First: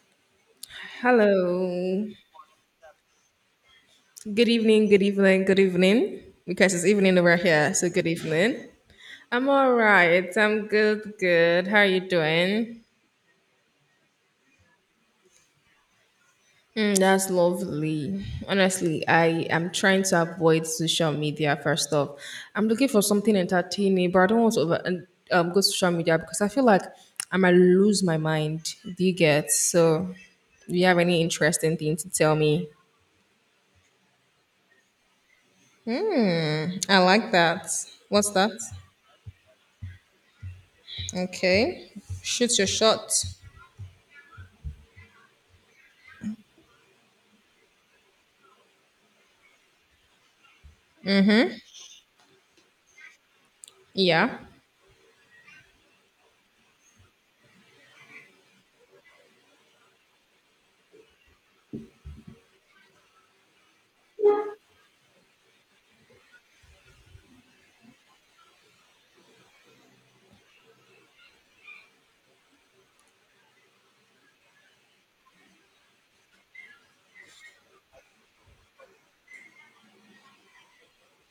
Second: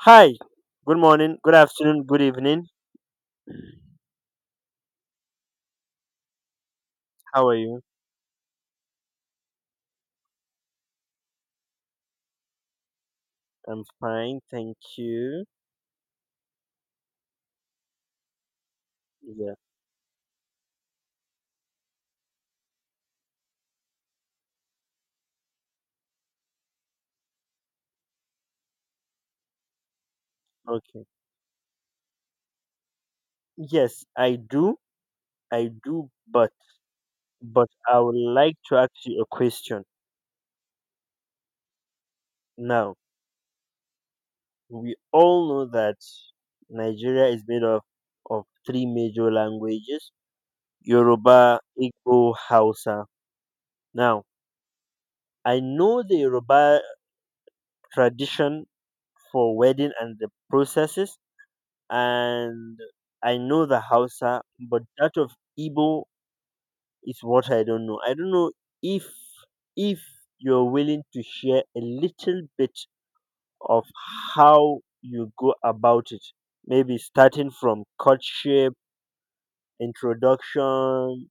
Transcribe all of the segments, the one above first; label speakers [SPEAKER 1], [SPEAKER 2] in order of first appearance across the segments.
[SPEAKER 1] Hi. Good morning, good afternoon,
[SPEAKER 2] Hello.
[SPEAKER 1] good evening.
[SPEAKER 2] Good evening, good evening, good evening. Because it's evening over
[SPEAKER 1] How are
[SPEAKER 2] here,
[SPEAKER 1] you?
[SPEAKER 2] so good evening. I'm all right. I'm good, good. How are you doing?
[SPEAKER 1] I'm fine, thank you.
[SPEAKER 2] Mm, that's lovely. Honestly, I
[SPEAKER 1] Yeah,
[SPEAKER 2] am trying to avoid social media first off. I'm looking for something entertaining, but I don't want to over, go social media because I feel like I might lose my mind. Do you get? So, do you have
[SPEAKER 1] okay.
[SPEAKER 2] any interesting thing to tell me?
[SPEAKER 1] Yes, I do. I do, but
[SPEAKER 2] Hmm, I like that.
[SPEAKER 1] I would
[SPEAKER 2] What's that?
[SPEAKER 1] like to ask you a question.
[SPEAKER 2] Okay. Shoot your
[SPEAKER 1] Now,
[SPEAKER 2] shot.
[SPEAKER 1] we all know that Nigeria is made up of three major languages, Yoruba, Igbo, Hausa. Now,
[SPEAKER 2] Yeah.
[SPEAKER 1] I know the Yoruba tradition for wedding and the processes and I know the Hausa, but that of Igbo is what I don't know. I don't know if if you're willing to share a little bit of how you go about it. Maybe starting from courtship, introduction,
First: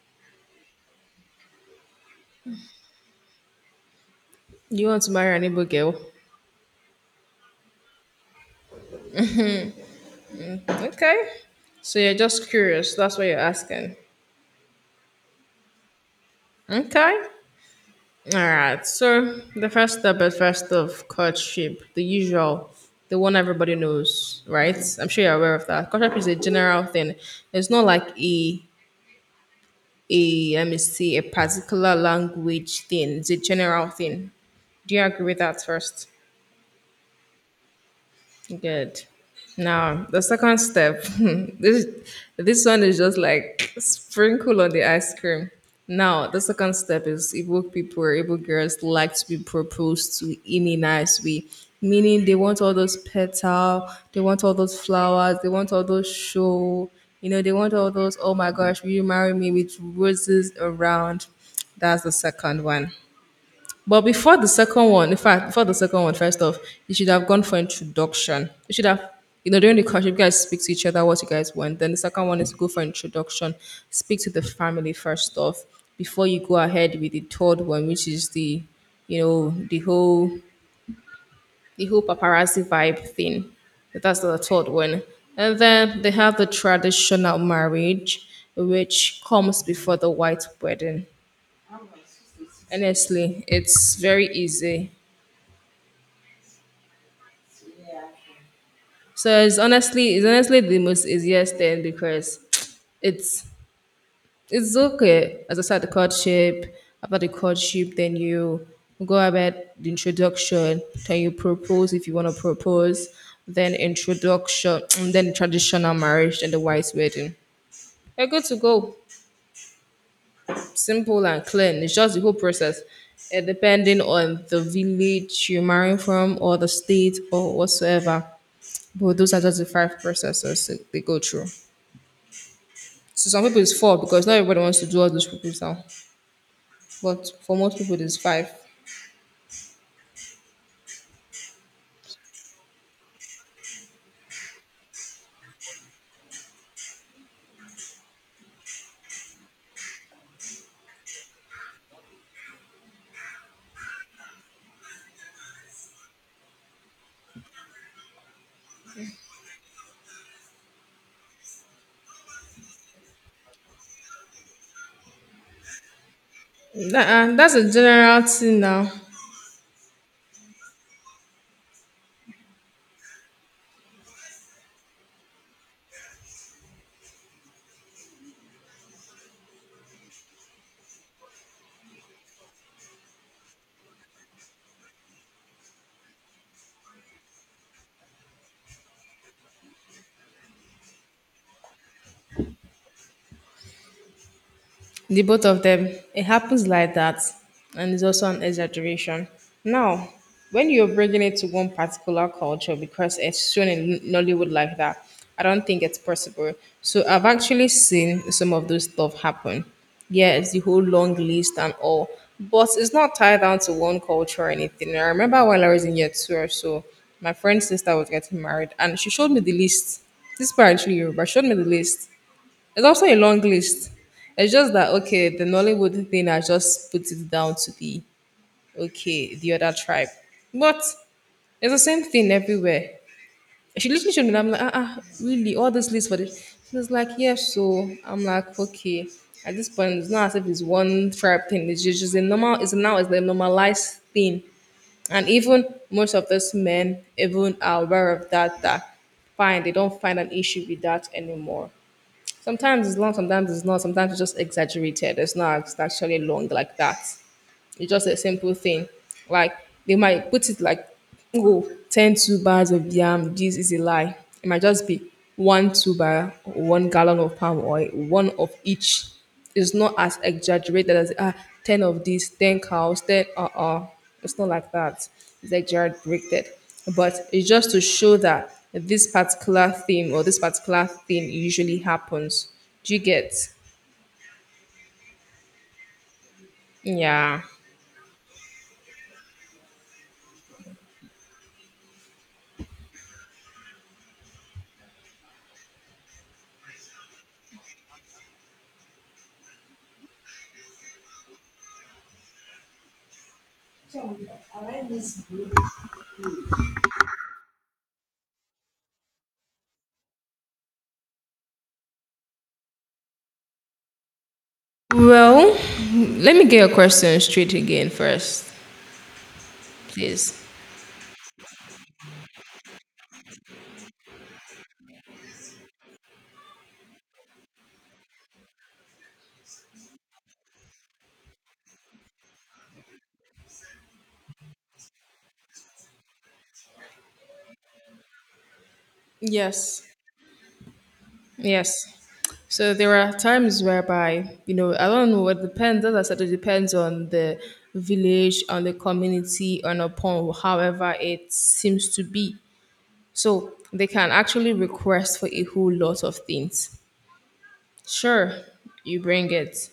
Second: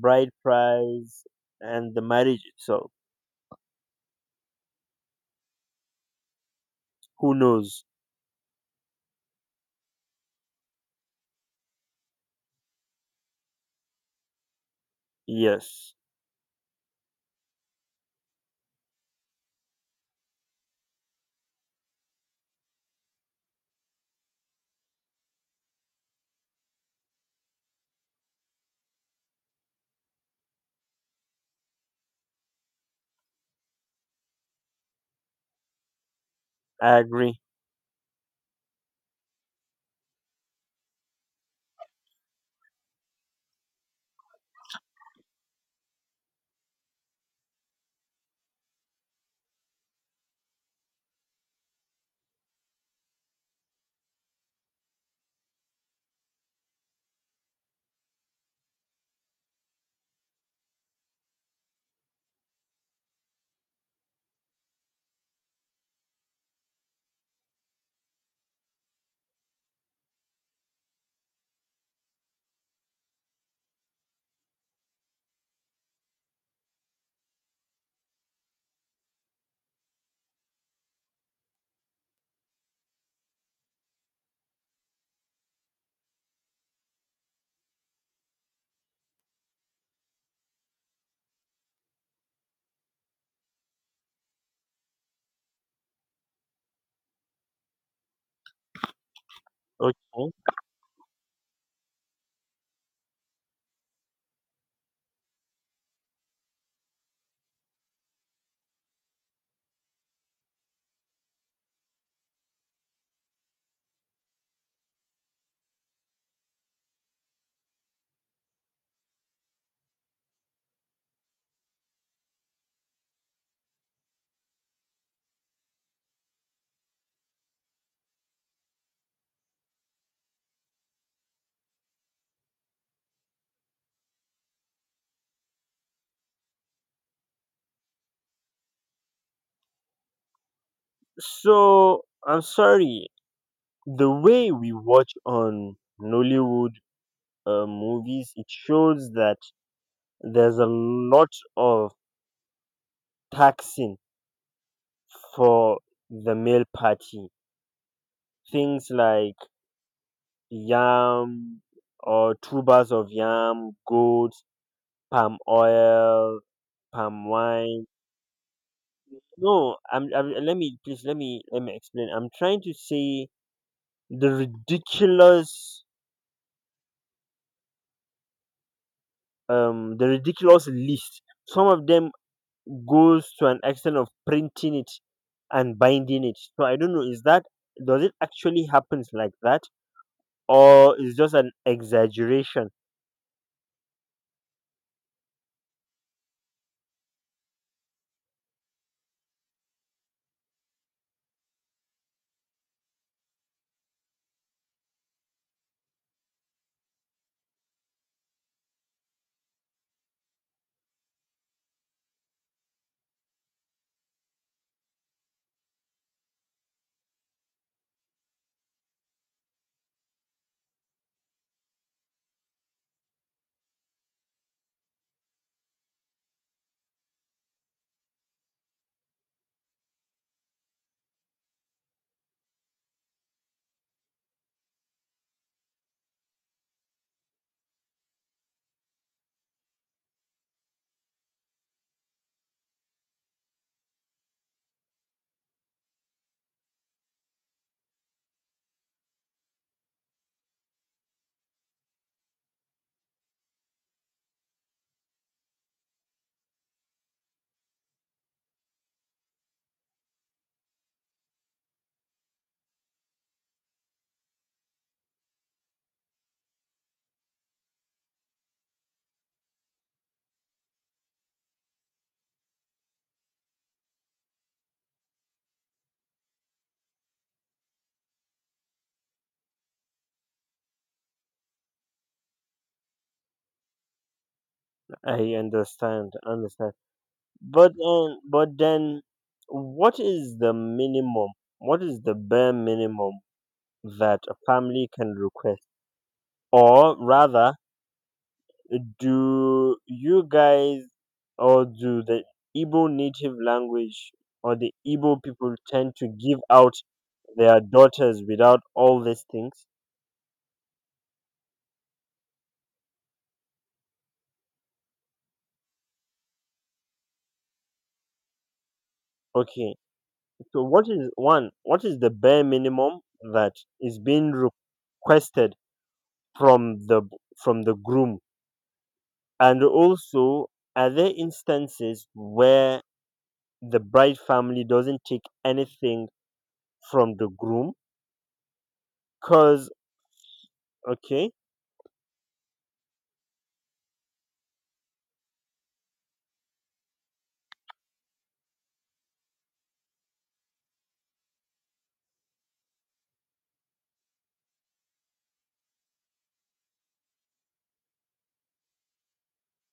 [SPEAKER 1] bride price, and the marriage itself.
[SPEAKER 2] You want to marry an Igbo girl.
[SPEAKER 1] Who knows?
[SPEAKER 2] Okay. So you're just curious. That's what you're asking.
[SPEAKER 1] Yes,
[SPEAKER 2] Okay. All right. So the first step is first of courtship, the usual, the one everybody knows, right? I'm sure you're aware of that. Courtship is a general thing. It's not like a let me see a particular language thing. It's a general thing. Do you agree with that first?
[SPEAKER 1] I agree.
[SPEAKER 2] Good. Now the second step. this this one is just like sprinkle on the ice cream. Now the second step is Igbo people, Igbo girls like to be proposed to in a nice way, meaning they want all those petal, they want all those flowers, they want all those show. You know, they want all those. Oh my gosh, will you marry me with roses around? That's the second one. But before the second one, in fact, before the second one, first off, you should have gone for introduction. You should have, you know, during the course, you guys speak to each other what you guys want. Then the second one is go for introduction. Speak to the family first off before you go ahead with the third one, which is the, you know, the whole paparazzi vibe thing. That's the third one. And then they have the traditional marriage, which comes before the white wedding. Honestly, it's very easy. So it's
[SPEAKER 1] Okay.
[SPEAKER 2] honestly it's honestly the most easiest thing because it's it's okay. As I said, the courtship, after the courtship, then you go about the introduction, then you propose if you want to propose, then introduction, and then traditional marriage, then the white wedding. You're good to go. Simple and clean. It's just the whole process. Depending on the village you're marrying from or the state or whatsoever. But those are just the five processes that they go through. So some people it's four because not everybody wants to do all those people proposal. But for most people it's five.
[SPEAKER 1] So I'm sorry. The way we watch on Nollywood movies, it shows that there's a lot of taxing for the male party. Things like yam or tubers of yam, goats, palm oil, palm
[SPEAKER 2] And that's a
[SPEAKER 1] wine.
[SPEAKER 2] general thing now.
[SPEAKER 1] No, I'm, I'm. Let me please. Let me. Let me explain. I'm trying to say the ridiculous, the ridiculous list. Some of them goes to an extent of printing it and binding it. So I don't know, is that does it actually happens like that? Or is just an exaggeration?
[SPEAKER 2] The both of them, it happens like that, and it's also an exaggeration now when you're bringing it to one particular culture because it's shown in Nollywood like that. I don't think it's possible. So I've actually seen some of those stuff happen, yes, the whole long list and all, but it's not tied down to one culture or anything. I remember while I was in year two or so, my friend's sister was getting married and she showed me the list. This is actually Yoruba. She showed me the list. It's also a long list. It's just that okay, the Nollywood thing I just put it down to the okay, the other tribe. But it's the same thing everywhere. She literally showed me. I'm like, ah, ah really, all this list for this. She was like, yeah, so I'm like, okay. At this point, it's not as if it's one tribe thing. It's just a normal. It's now it's the normalized thing, and even most of those men even are aware of that. That fine, they don't find an issue with that anymore. Sometimes it's long, sometimes it's not. Sometimes it's just exaggerated. It's not actually long like that. It's just a simple thing. Like they might put it like, oh, 10 tubers of yam. This is a lie. It might just be one tuber, 1 gallon of palm oil, one of each. It's not as exaggerated as ah, 10 of these, 10 cows, 10. It's not like that. It's exaggerated. But it's just to show that this particular theme or this particular thing usually happens. Do you get?
[SPEAKER 1] I understand, understand.
[SPEAKER 2] Yeah.
[SPEAKER 1] But then what is the minimum? What is the bare minimum that a family can request? Or rather, do you guys or do the Igbo native language or the Igbo people tend to give out their daughters without all these things.
[SPEAKER 2] Well, let me get your question straight again first,
[SPEAKER 1] Okay,
[SPEAKER 2] please.
[SPEAKER 1] so what is one? What is the bare minimum that is being requested from the from the groom? And also, are there instances where the bride family doesn't take anything from the groom? Cause
[SPEAKER 2] Yes.
[SPEAKER 1] okay,
[SPEAKER 2] Yes. So there are times whereby, you know, I don't know, it depends, as I said, it depends on the village, on the community, on upon however it seems to be. So they can actually request for a whole lot of things. Sure, you bring it.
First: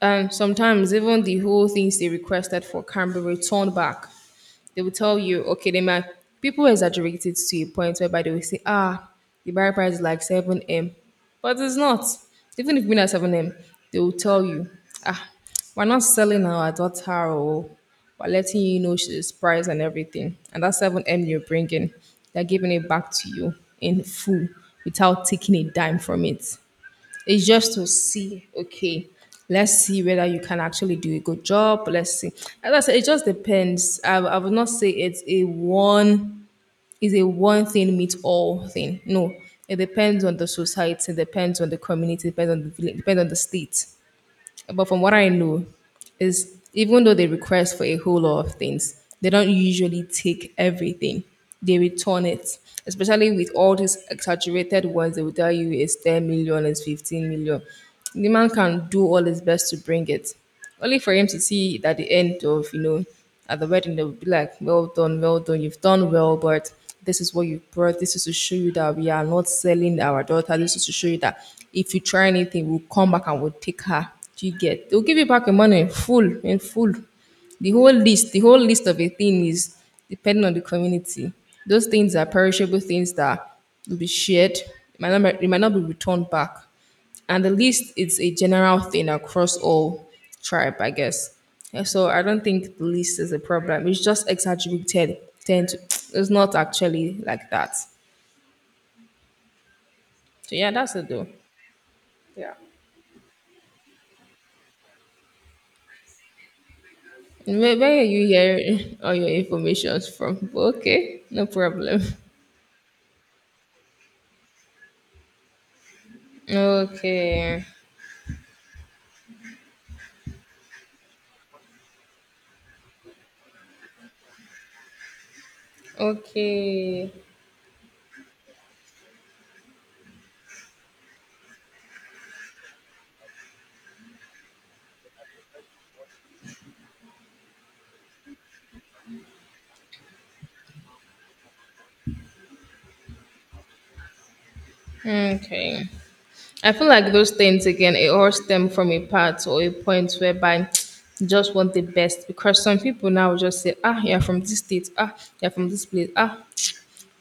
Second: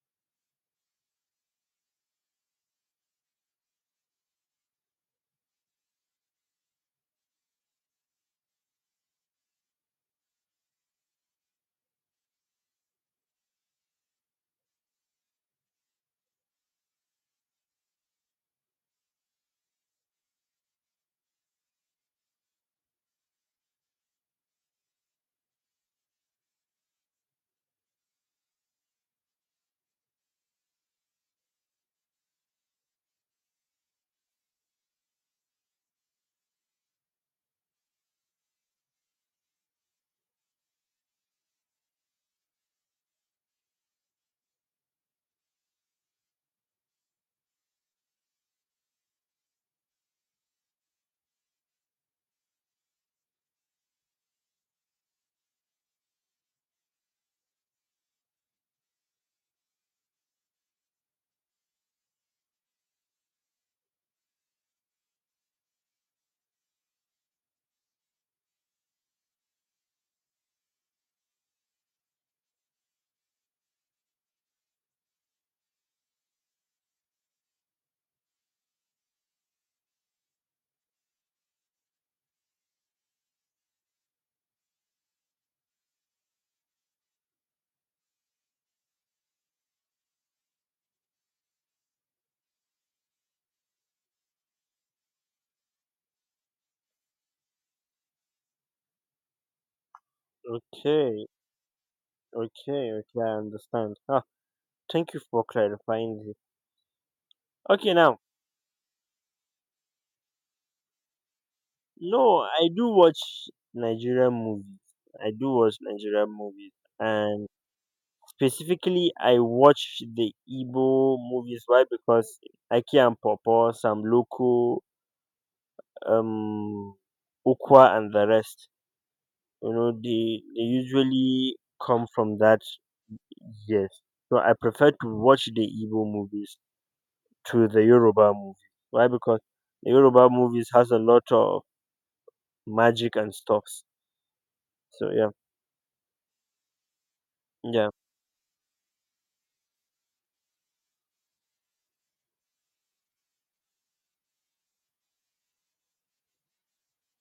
[SPEAKER 2] And sometimes even the whole things they requested for can be returned back. They will tell you, okay, they might people exaggerate it to a point whereby they will say, ah, the buy price is like seven M. But it's not. Even if we at seven M, they will tell you, ah, we're not selling our daughter or we're letting you know she's price and everything. And that seven M you're bringing, they're giving it back to you in full without taking a dime from it. It's just to see, okay, let's see whether you can actually do a good job. Let's see. As I said, it just depends. I would not say it's a one thing meets all thing. No, it depends on the society, depends on the community, depends on the village, depends on the state. But from what I know, is even though they request for a whole lot of things, they don't usually take everything. They return it, especially with all these exaggerated ones. They will tell you it's 10 million, it's 15 million. The man can do all his best to bring it, only for him to see it at the end of, you know, at the wedding they would be like, well done, well done, you've done well, but this is what you brought. This is to show you that we are not selling our daughter. This is to show you that if you try anything, we'll come back and we'll take her. Do you get? They'll give you back your money in full, in full. The whole list, the whole list of a thing is depending on the community. Those things are perishable things that will be shared. It might not be returned back. And the least is a general thing across all tribe, I guess. And so I don't think the least is a problem. It's just exaggerated tend to, it's not actually like that, so yeah, that's it though.
[SPEAKER 1] okay, okay, I understand. Ah, thank you for clarifying this. Okay,
[SPEAKER 2] Where are
[SPEAKER 1] now.
[SPEAKER 2] you hearing all your informations from? Okay, no problem.
[SPEAKER 1] No, I do watch Nigerian movies. I do watch Nigerian movies. And
[SPEAKER 2] Okay,
[SPEAKER 1] specifically, I watch the Igbo movies. Why? Because Aki and Popo, Sam Loco, um,
[SPEAKER 2] okay,
[SPEAKER 1] Ukwa, and the rest. You know, they usually come from that. Yes. So I prefer to watch the Igbo movies to the Yoruba movies. Why? Because the Yoruba movies has a lot of magic and stuffs. So yeah,
[SPEAKER 2] okay. I feel like those things
[SPEAKER 1] yeah.
[SPEAKER 2] again, it all stem from a part or a point whereby you just want the best. Because some people now will just say, ah, you're from this state, ah, you're from this place, ah,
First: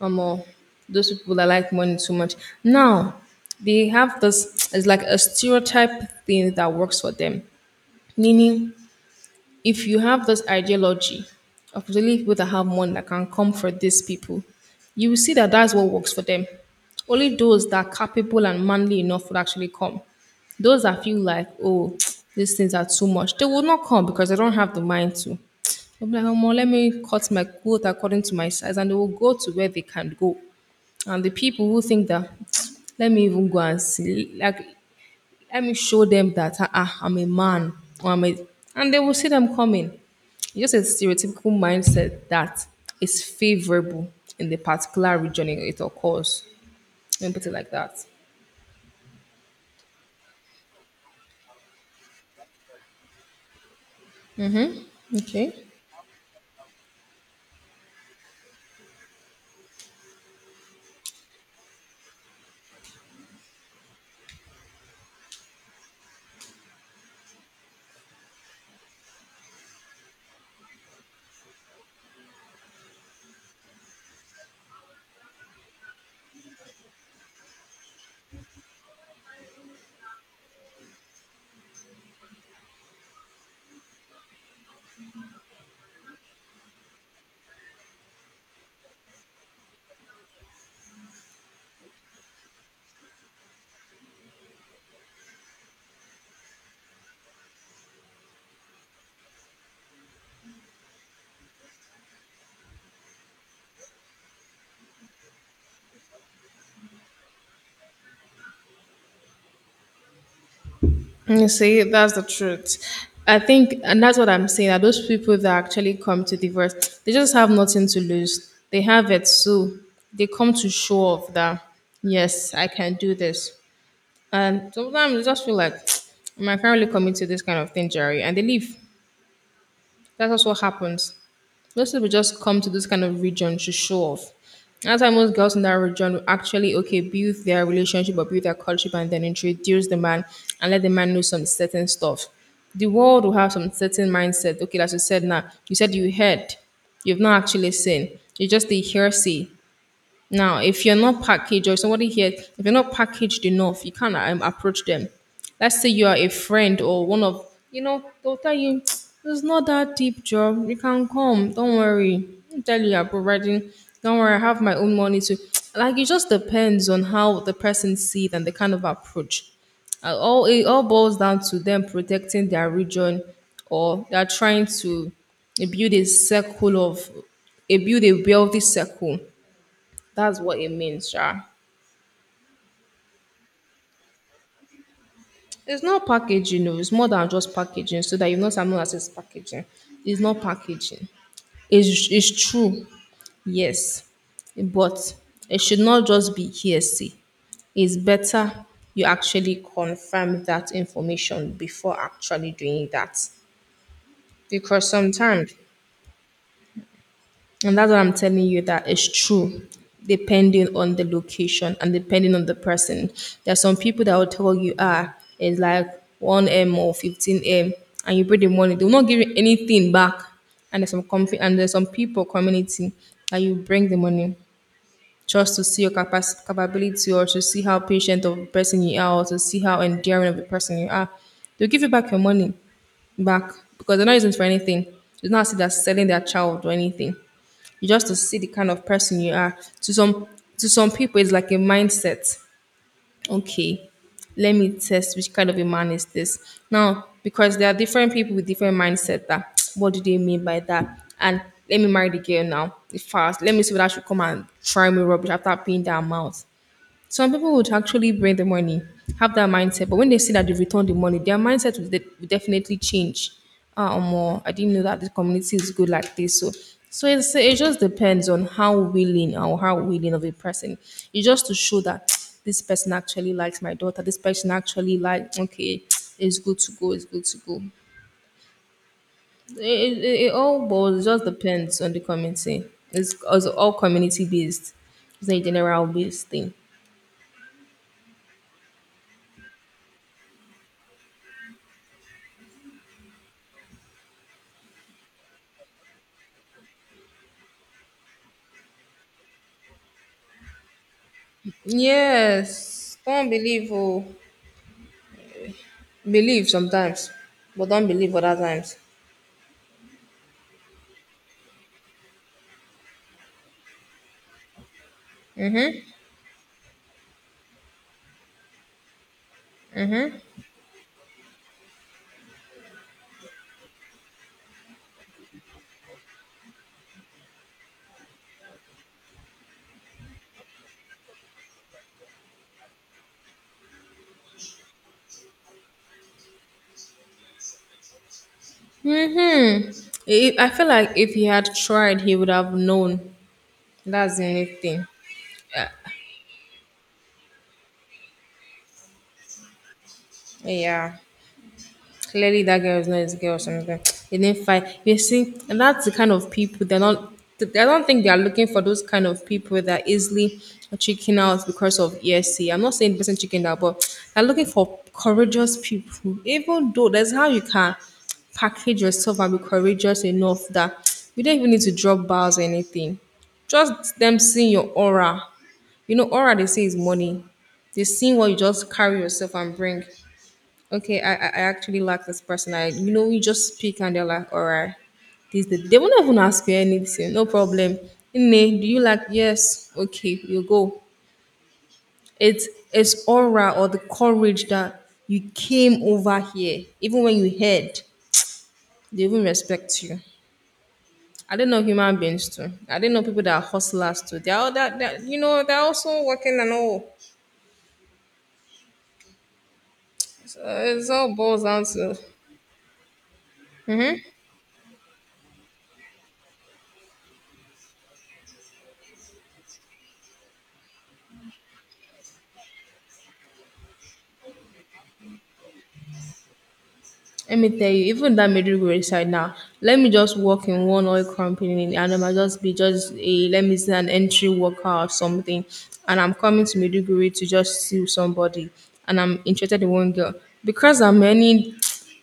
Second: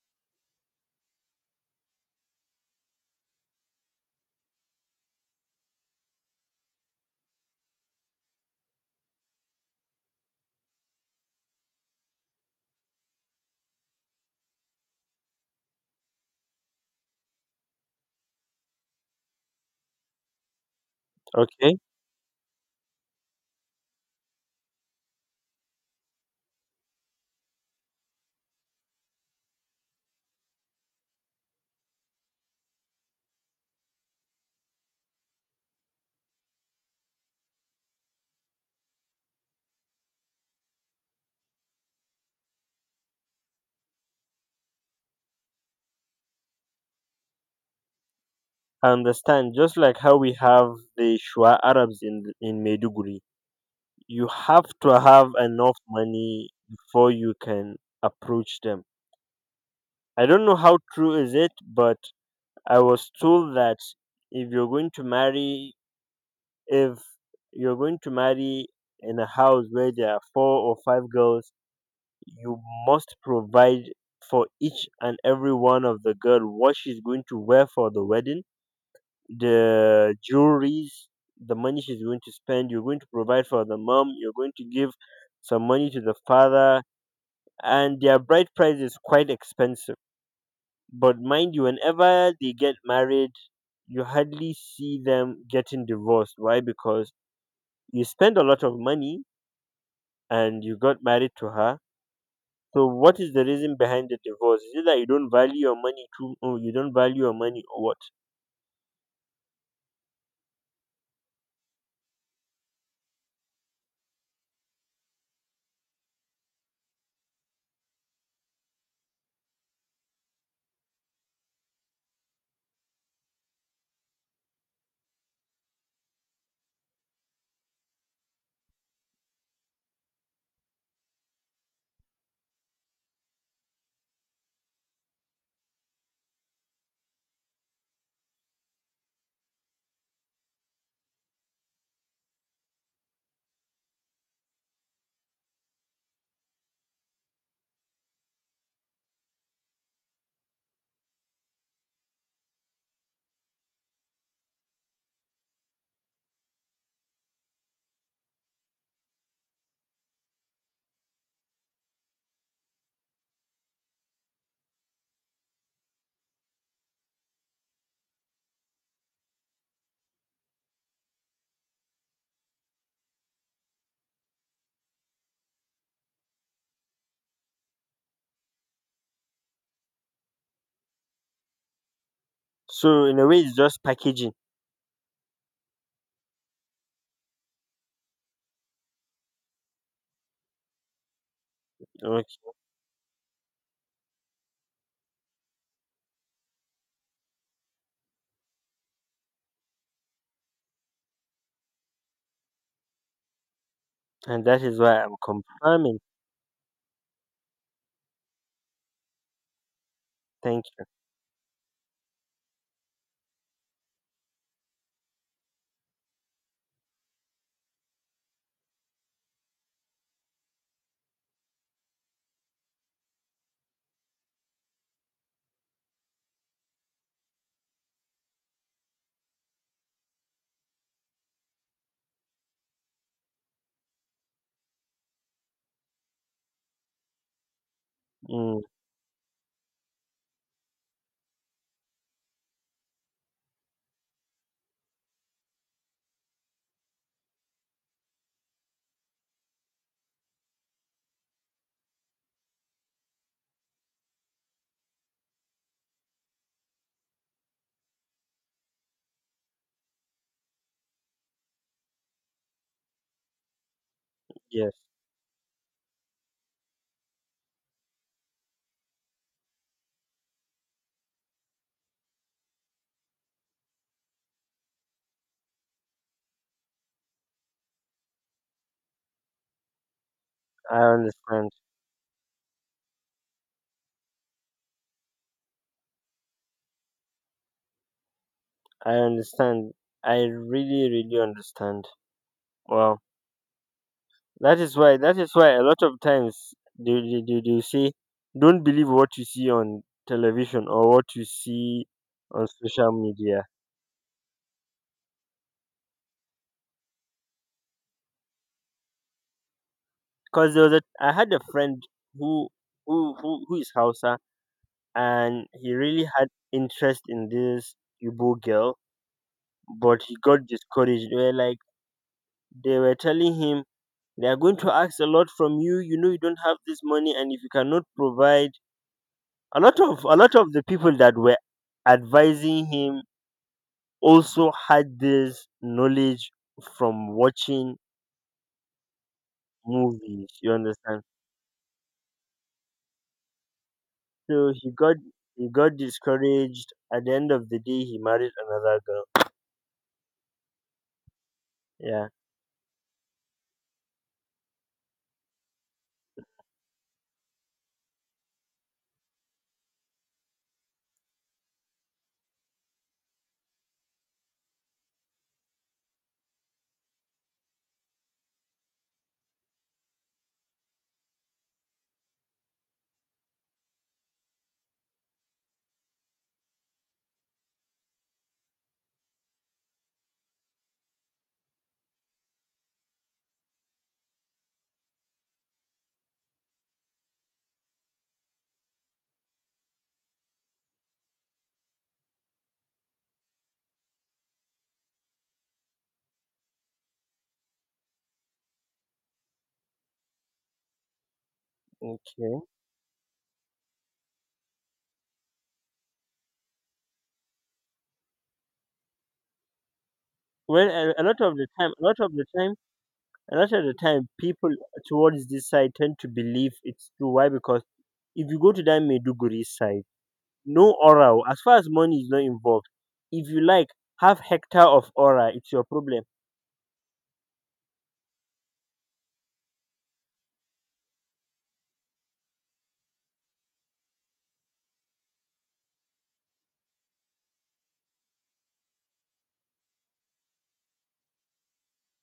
[SPEAKER 2] I'm all those people that like money too much. Now they have this it's like a stereotype thing that works for them. Meaning if you have this ideology of really people that have money that can come for these people, you will see that that's what works for them. Only those that are capable and manly enough would actually come. Those that feel like,
[SPEAKER 1] Okay.
[SPEAKER 2] oh, these things are too much, they will not come because they don't have the mind to. They'll be like, oh, let me cut my coat according to my size, and they will go to where they can go. And the people who think that, let me even go and see, like let me show them that ah, ah, I'm a man or and they will see them coming. It's just a stereotypical mindset that is favorable in the particular region it occurs. Let me put it like that.
[SPEAKER 1] I understand. Just like how we have the Shua Arabs in Maiduguri, you have to have
[SPEAKER 2] Okay.
[SPEAKER 1] enough money before you can approach them. I don't know how true is it, but I was told that if you're going to marry, if you're going to marry in a house where there are four or five girls, you must provide for each and every one of the girl what she's going to wear for the wedding, the jewelries, the money she's going to spend. You're going to provide for the mom. You're going to give some money to the father, and their bride price is quite expensive. But mind you, whenever they get married, you hardly see them getting divorced. Why? Because you spend a lot of money and you got married to her. So what is the reason behind the divorce? Is it that you don't value your money too? Or you don't value your money or what?
[SPEAKER 2] You see, that's the truth. I think, and that's what I'm saying, that those people that actually come to divorce, they just have nothing to lose. They have it, so they come to show off that, yes, I can do this. And sometimes I just feel like my family commit to this kind of thing, Jerry, and they leave. That's just what happens. Most people just come to this kind of region to show off. That's why most girls in that region will actually okay build their relationship or build their courtship and then introduce the man and let the man know some certain stuff. The world will have some certain mindset. Okay, as you said now, you said you heard, you've not actually seen. You're just a hearsay. Now, if you're not packaged or somebody here, if you're not packaged enough, you can't approach them. Let's say you are a friend or one of, you know, they'll tell you, it's not that deep job. You can come. Don't worry. I'll tell you, you're providing. Don't worry. I have my own money too. Like, it just depends on how the person sees and the kind of approach. All boils down to them protecting their region, or they're trying to build a circle of a wealthy circle. That's what it means, sha.
[SPEAKER 1] So in a way, it's just packaging.
[SPEAKER 2] It's not packaging, no. It's more than just packaging. So that you know, not someone that says packaging. It's not packaging. It's
[SPEAKER 1] Okay.
[SPEAKER 2] true, yes. But it should not just be hearsay. It's better you actually confirm that information before actually doing that.
[SPEAKER 1] And that is
[SPEAKER 2] Because
[SPEAKER 1] why I'm
[SPEAKER 2] sometimes.
[SPEAKER 1] confirming.
[SPEAKER 2] And that's what I'm telling you, that is true,
[SPEAKER 1] Thank
[SPEAKER 2] depending on the location and depending on the person. There are some people that will tell you, it's like 1M or 15M, and you bring the money, they will not give you anything back. And there's some people community that you bring the money just to see your capacity, capability, or to see how patient of a person you are, or to see how endearing of a person you are. They'll give you back your money back because they're not using it for anything. It's not as if they're selling their child or anything. You just to
[SPEAKER 1] you.
[SPEAKER 2] see the
[SPEAKER 1] Mm,
[SPEAKER 2] kind of person you are. To some people, it's like a mindset. Okay, let me test which kind of a man is this now, because there are different people with different mindset. That What do they mean by that? And let me marry the girl now fast, let me see whether she come and try me rubbish after paying the amount. Some people would actually bring the money, have that mindset, but when they see that they've returned the money, their mindset will definitely change. Or more. I
[SPEAKER 1] yes,
[SPEAKER 2] didn't know that the community is good like this. So, so it just depends on how willing or how willing of a person. It's just to show that this person actually likes my daughter. This person actually like, okay, it's good to go. It's good to go. It all
[SPEAKER 1] I
[SPEAKER 2] boils. It just
[SPEAKER 1] understand.
[SPEAKER 2] depends on the community. It's all community based. It's not a general based thing.
[SPEAKER 1] I understand. I really, really understand. Wow. That is why a lot of times they say, don't believe what you see on television or what you see on social
[SPEAKER 2] Yes, don't
[SPEAKER 1] media.
[SPEAKER 2] believe. Believe sometimes, but don't believe other times.
[SPEAKER 1] Because there was a, I had a friend who, who is Hausa and he really had interest in this Igbo girl, but he got discouraged. They were like, they were telling him, they are going to ask a lot from you. You know you don't have this money, and if you cannot provide, a lot of the people that were advising him also had this knowledge from watching
[SPEAKER 2] Hmm. I
[SPEAKER 1] movies.
[SPEAKER 2] I
[SPEAKER 1] You
[SPEAKER 2] feel like
[SPEAKER 1] understand?
[SPEAKER 2] if he had tried, he would have known. That's the only
[SPEAKER 1] So
[SPEAKER 2] thing.
[SPEAKER 1] he got discouraged. At the end of the day, he married another girl.
[SPEAKER 2] Yeah.
[SPEAKER 1] Yeah.
[SPEAKER 2] Clearly, that girl is not his girl or something. They didn't fight. You see, and that's the kind of people they're not. I don't think they are looking for those kind of people that are easily chicken out because of ESC. I'm not saying the person chicken out, but they're looking for courageous people. Even though that's how you can package yourself and be courageous enough that you don't even need to drop bars or anything. Just them seeing your aura. You know, aura they say is money. They seeing what you just carry yourself and bring. Okay, I actually like this person. I you just speak and they're like, all right, this the they won't even ask you anything, no problem. Nne, do you like, yes? Okay, you go. It's aura or the courage that you came over here, even when you heard, they even respect you. I don't know human beings
[SPEAKER 1] Okay.
[SPEAKER 2] too. I don't know people that are hustlers too. They're all that you know, they're also working and all. So
[SPEAKER 1] Well,
[SPEAKER 2] it's
[SPEAKER 1] a
[SPEAKER 2] all
[SPEAKER 1] lot of
[SPEAKER 2] boils
[SPEAKER 1] the
[SPEAKER 2] down
[SPEAKER 1] time, a
[SPEAKER 2] to.
[SPEAKER 1] lot of the time, a lot of the time, people towards this side tend to believe it's true. Why? Because if you go to that Maiduguri side, no aura. O. As far as money is not involved, if you like, have hectare of aura. It's your problem.
[SPEAKER 2] Let me tell you, even that Maiduguri side now, let me just work in one oil company, and I might just be let me say, an entry worker or something. And I'm coming to Maiduguri to just see somebody and I'm interested in one girl. Because I'm any,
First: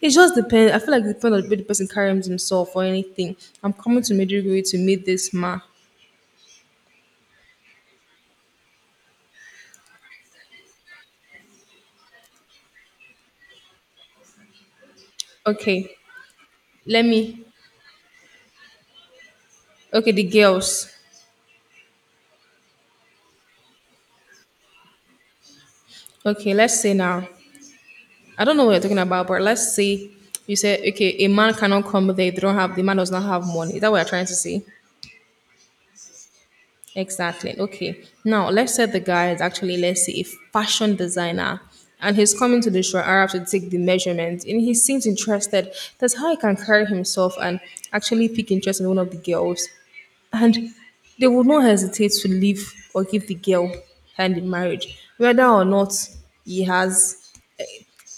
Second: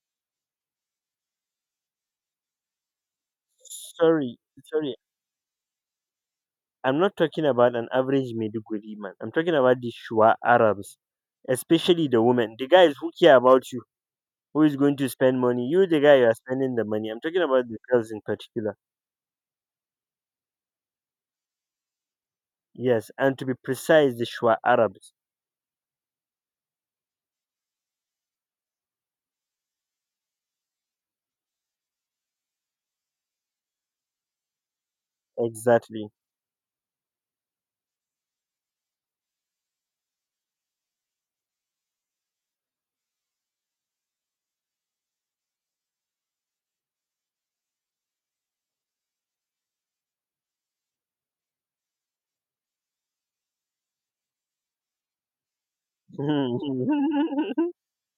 [SPEAKER 2] it just depends. I feel like it depends on the way the person carries himself or anything. I'm coming to
[SPEAKER 1] Sorry,
[SPEAKER 2] Maiduguri to
[SPEAKER 1] sorry.
[SPEAKER 2] meet this man.
[SPEAKER 1] I'm not talking about an average Maiduguri man. I'm talking about the Shua Arabs, especially the women. The guys who care about you, who is going to spend money. You,
[SPEAKER 2] Okay,
[SPEAKER 1] the guy, you are spending the
[SPEAKER 2] let
[SPEAKER 1] money. I'm talking
[SPEAKER 2] me,
[SPEAKER 1] about the girls in particular.
[SPEAKER 2] okay, the girls.
[SPEAKER 1] Yes, and to be precise, the Shua Arabs.
[SPEAKER 2] Okay, let's say now. I don't know what you're talking about, but let's say you say, okay, a man cannot come there if they don't have, the man does not have money. Is that what you're trying to say?
[SPEAKER 1] Exactly.
[SPEAKER 2] Exactly. Okay. Now let's say the guy is actually, let's say, a fashion designer and he's coming to the shore Arab to take the measurements and he seems interested. That's how he can carry himself and actually pick interest in one of the girls. And they would not hesitate to leave or give the girl hand in marriage, whether or not he has.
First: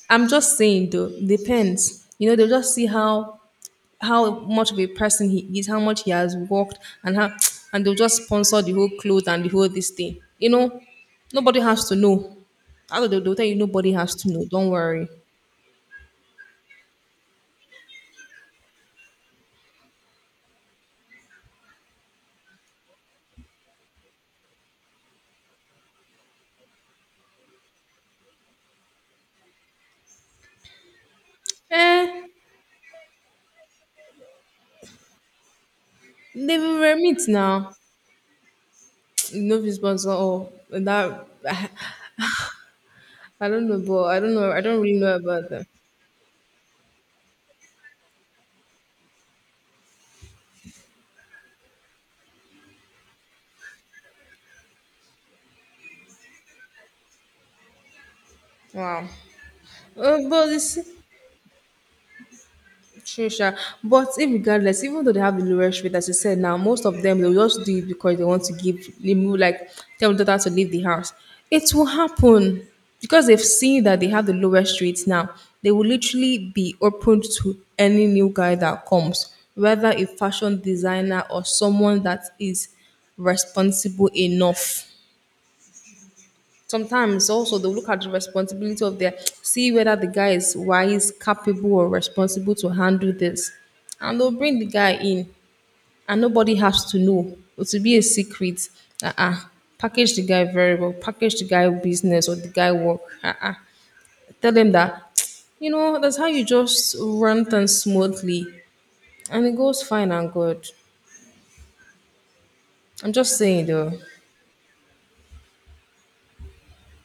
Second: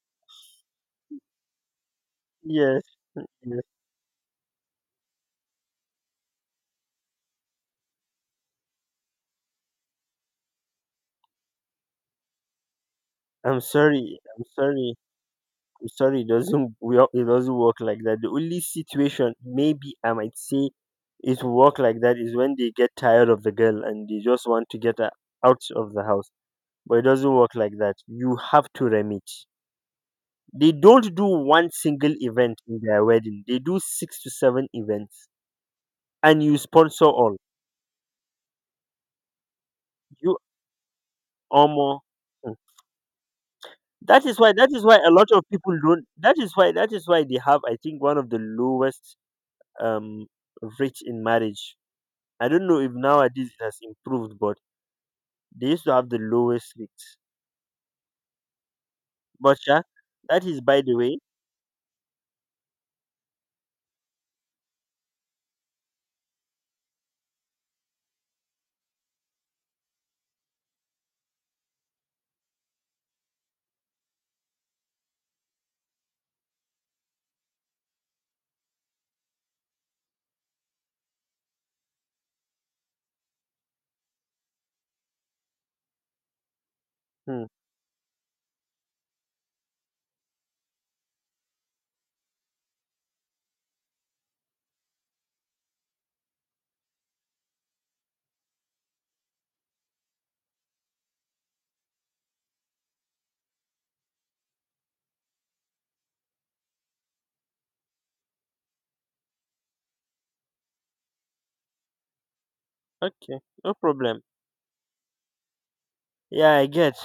[SPEAKER 2] I'm just saying though, depends. You know, they'll just
[SPEAKER 1] Yes.
[SPEAKER 2] see how
[SPEAKER 1] Yes.
[SPEAKER 2] how much of a person he is, how much he has worked, and how and they'll just sponsor the whole clothes and the whole this thing. You know, nobody has to know. Although they'll tell you
[SPEAKER 1] I'm
[SPEAKER 2] nobody has
[SPEAKER 1] sorry.
[SPEAKER 2] to
[SPEAKER 1] I'm
[SPEAKER 2] know. Don't
[SPEAKER 1] sorry.
[SPEAKER 2] worry.
[SPEAKER 1] Sorry, it doesn't it doesn't work like that. The only situation maybe I might say it work like that is when they get tired of the girl and they just want to get her out of the house. But it doesn't work like that. You have to remit. They don't do one
[SPEAKER 2] Eh,
[SPEAKER 1] single event in their wedding. They do six to seven events, and
[SPEAKER 2] they
[SPEAKER 1] you
[SPEAKER 2] will
[SPEAKER 1] sponsor
[SPEAKER 2] remit
[SPEAKER 1] all.
[SPEAKER 2] now. No know, sponsor
[SPEAKER 1] You
[SPEAKER 2] or that.
[SPEAKER 1] almost
[SPEAKER 2] I don't know, but I
[SPEAKER 1] that
[SPEAKER 2] don't
[SPEAKER 1] is
[SPEAKER 2] know.
[SPEAKER 1] why,
[SPEAKER 2] I don't really
[SPEAKER 1] a
[SPEAKER 2] know
[SPEAKER 1] lot of
[SPEAKER 2] about them.
[SPEAKER 1] people don't, that is why they have, I think, one of the lowest um rate in marriage. I don't know if nowadays it has improved, but they used to have the lowest rates.
[SPEAKER 2] Wow.
[SPEAKER 1] But yeah, that
[SPEAKER 2] But
[SPEAKER 1] is
[SPEAKER 2] it's.
[SPEAKER 1] by the way.
[SPEAKER 2] True, sure. But if regardless, even though they have the lowest rate, as you said now, most of them they'll just do it because they want to give remove like tell the daughter to leave the house. It will happen because they've seen that they have the lowest rates now. They will literally be open to any new guy that comes, whether a fashion designer or someone that is responsible enough. Sometimes
[SPEAKER 1] Hmm.
[SPEAKER 2] also they'll look at the responsibility of their, see whether the guy is wise, capable, or responsible to handle this. And they'll bring the guy in and nobody has to know. It will be a secret. Uh-uh. Package the guy very well, package the guy business or the guy work. Uh-uh. Tell them that you know, that's how you just run things smoothly and it goes fine and good. I'm just
[SPEAKER 1] Okay,
[SPEAKER 2] saying
[SPEAKER 1] no
[SPEAKER 2] though.
[SPEAKER 1] problem. Yeah, I get.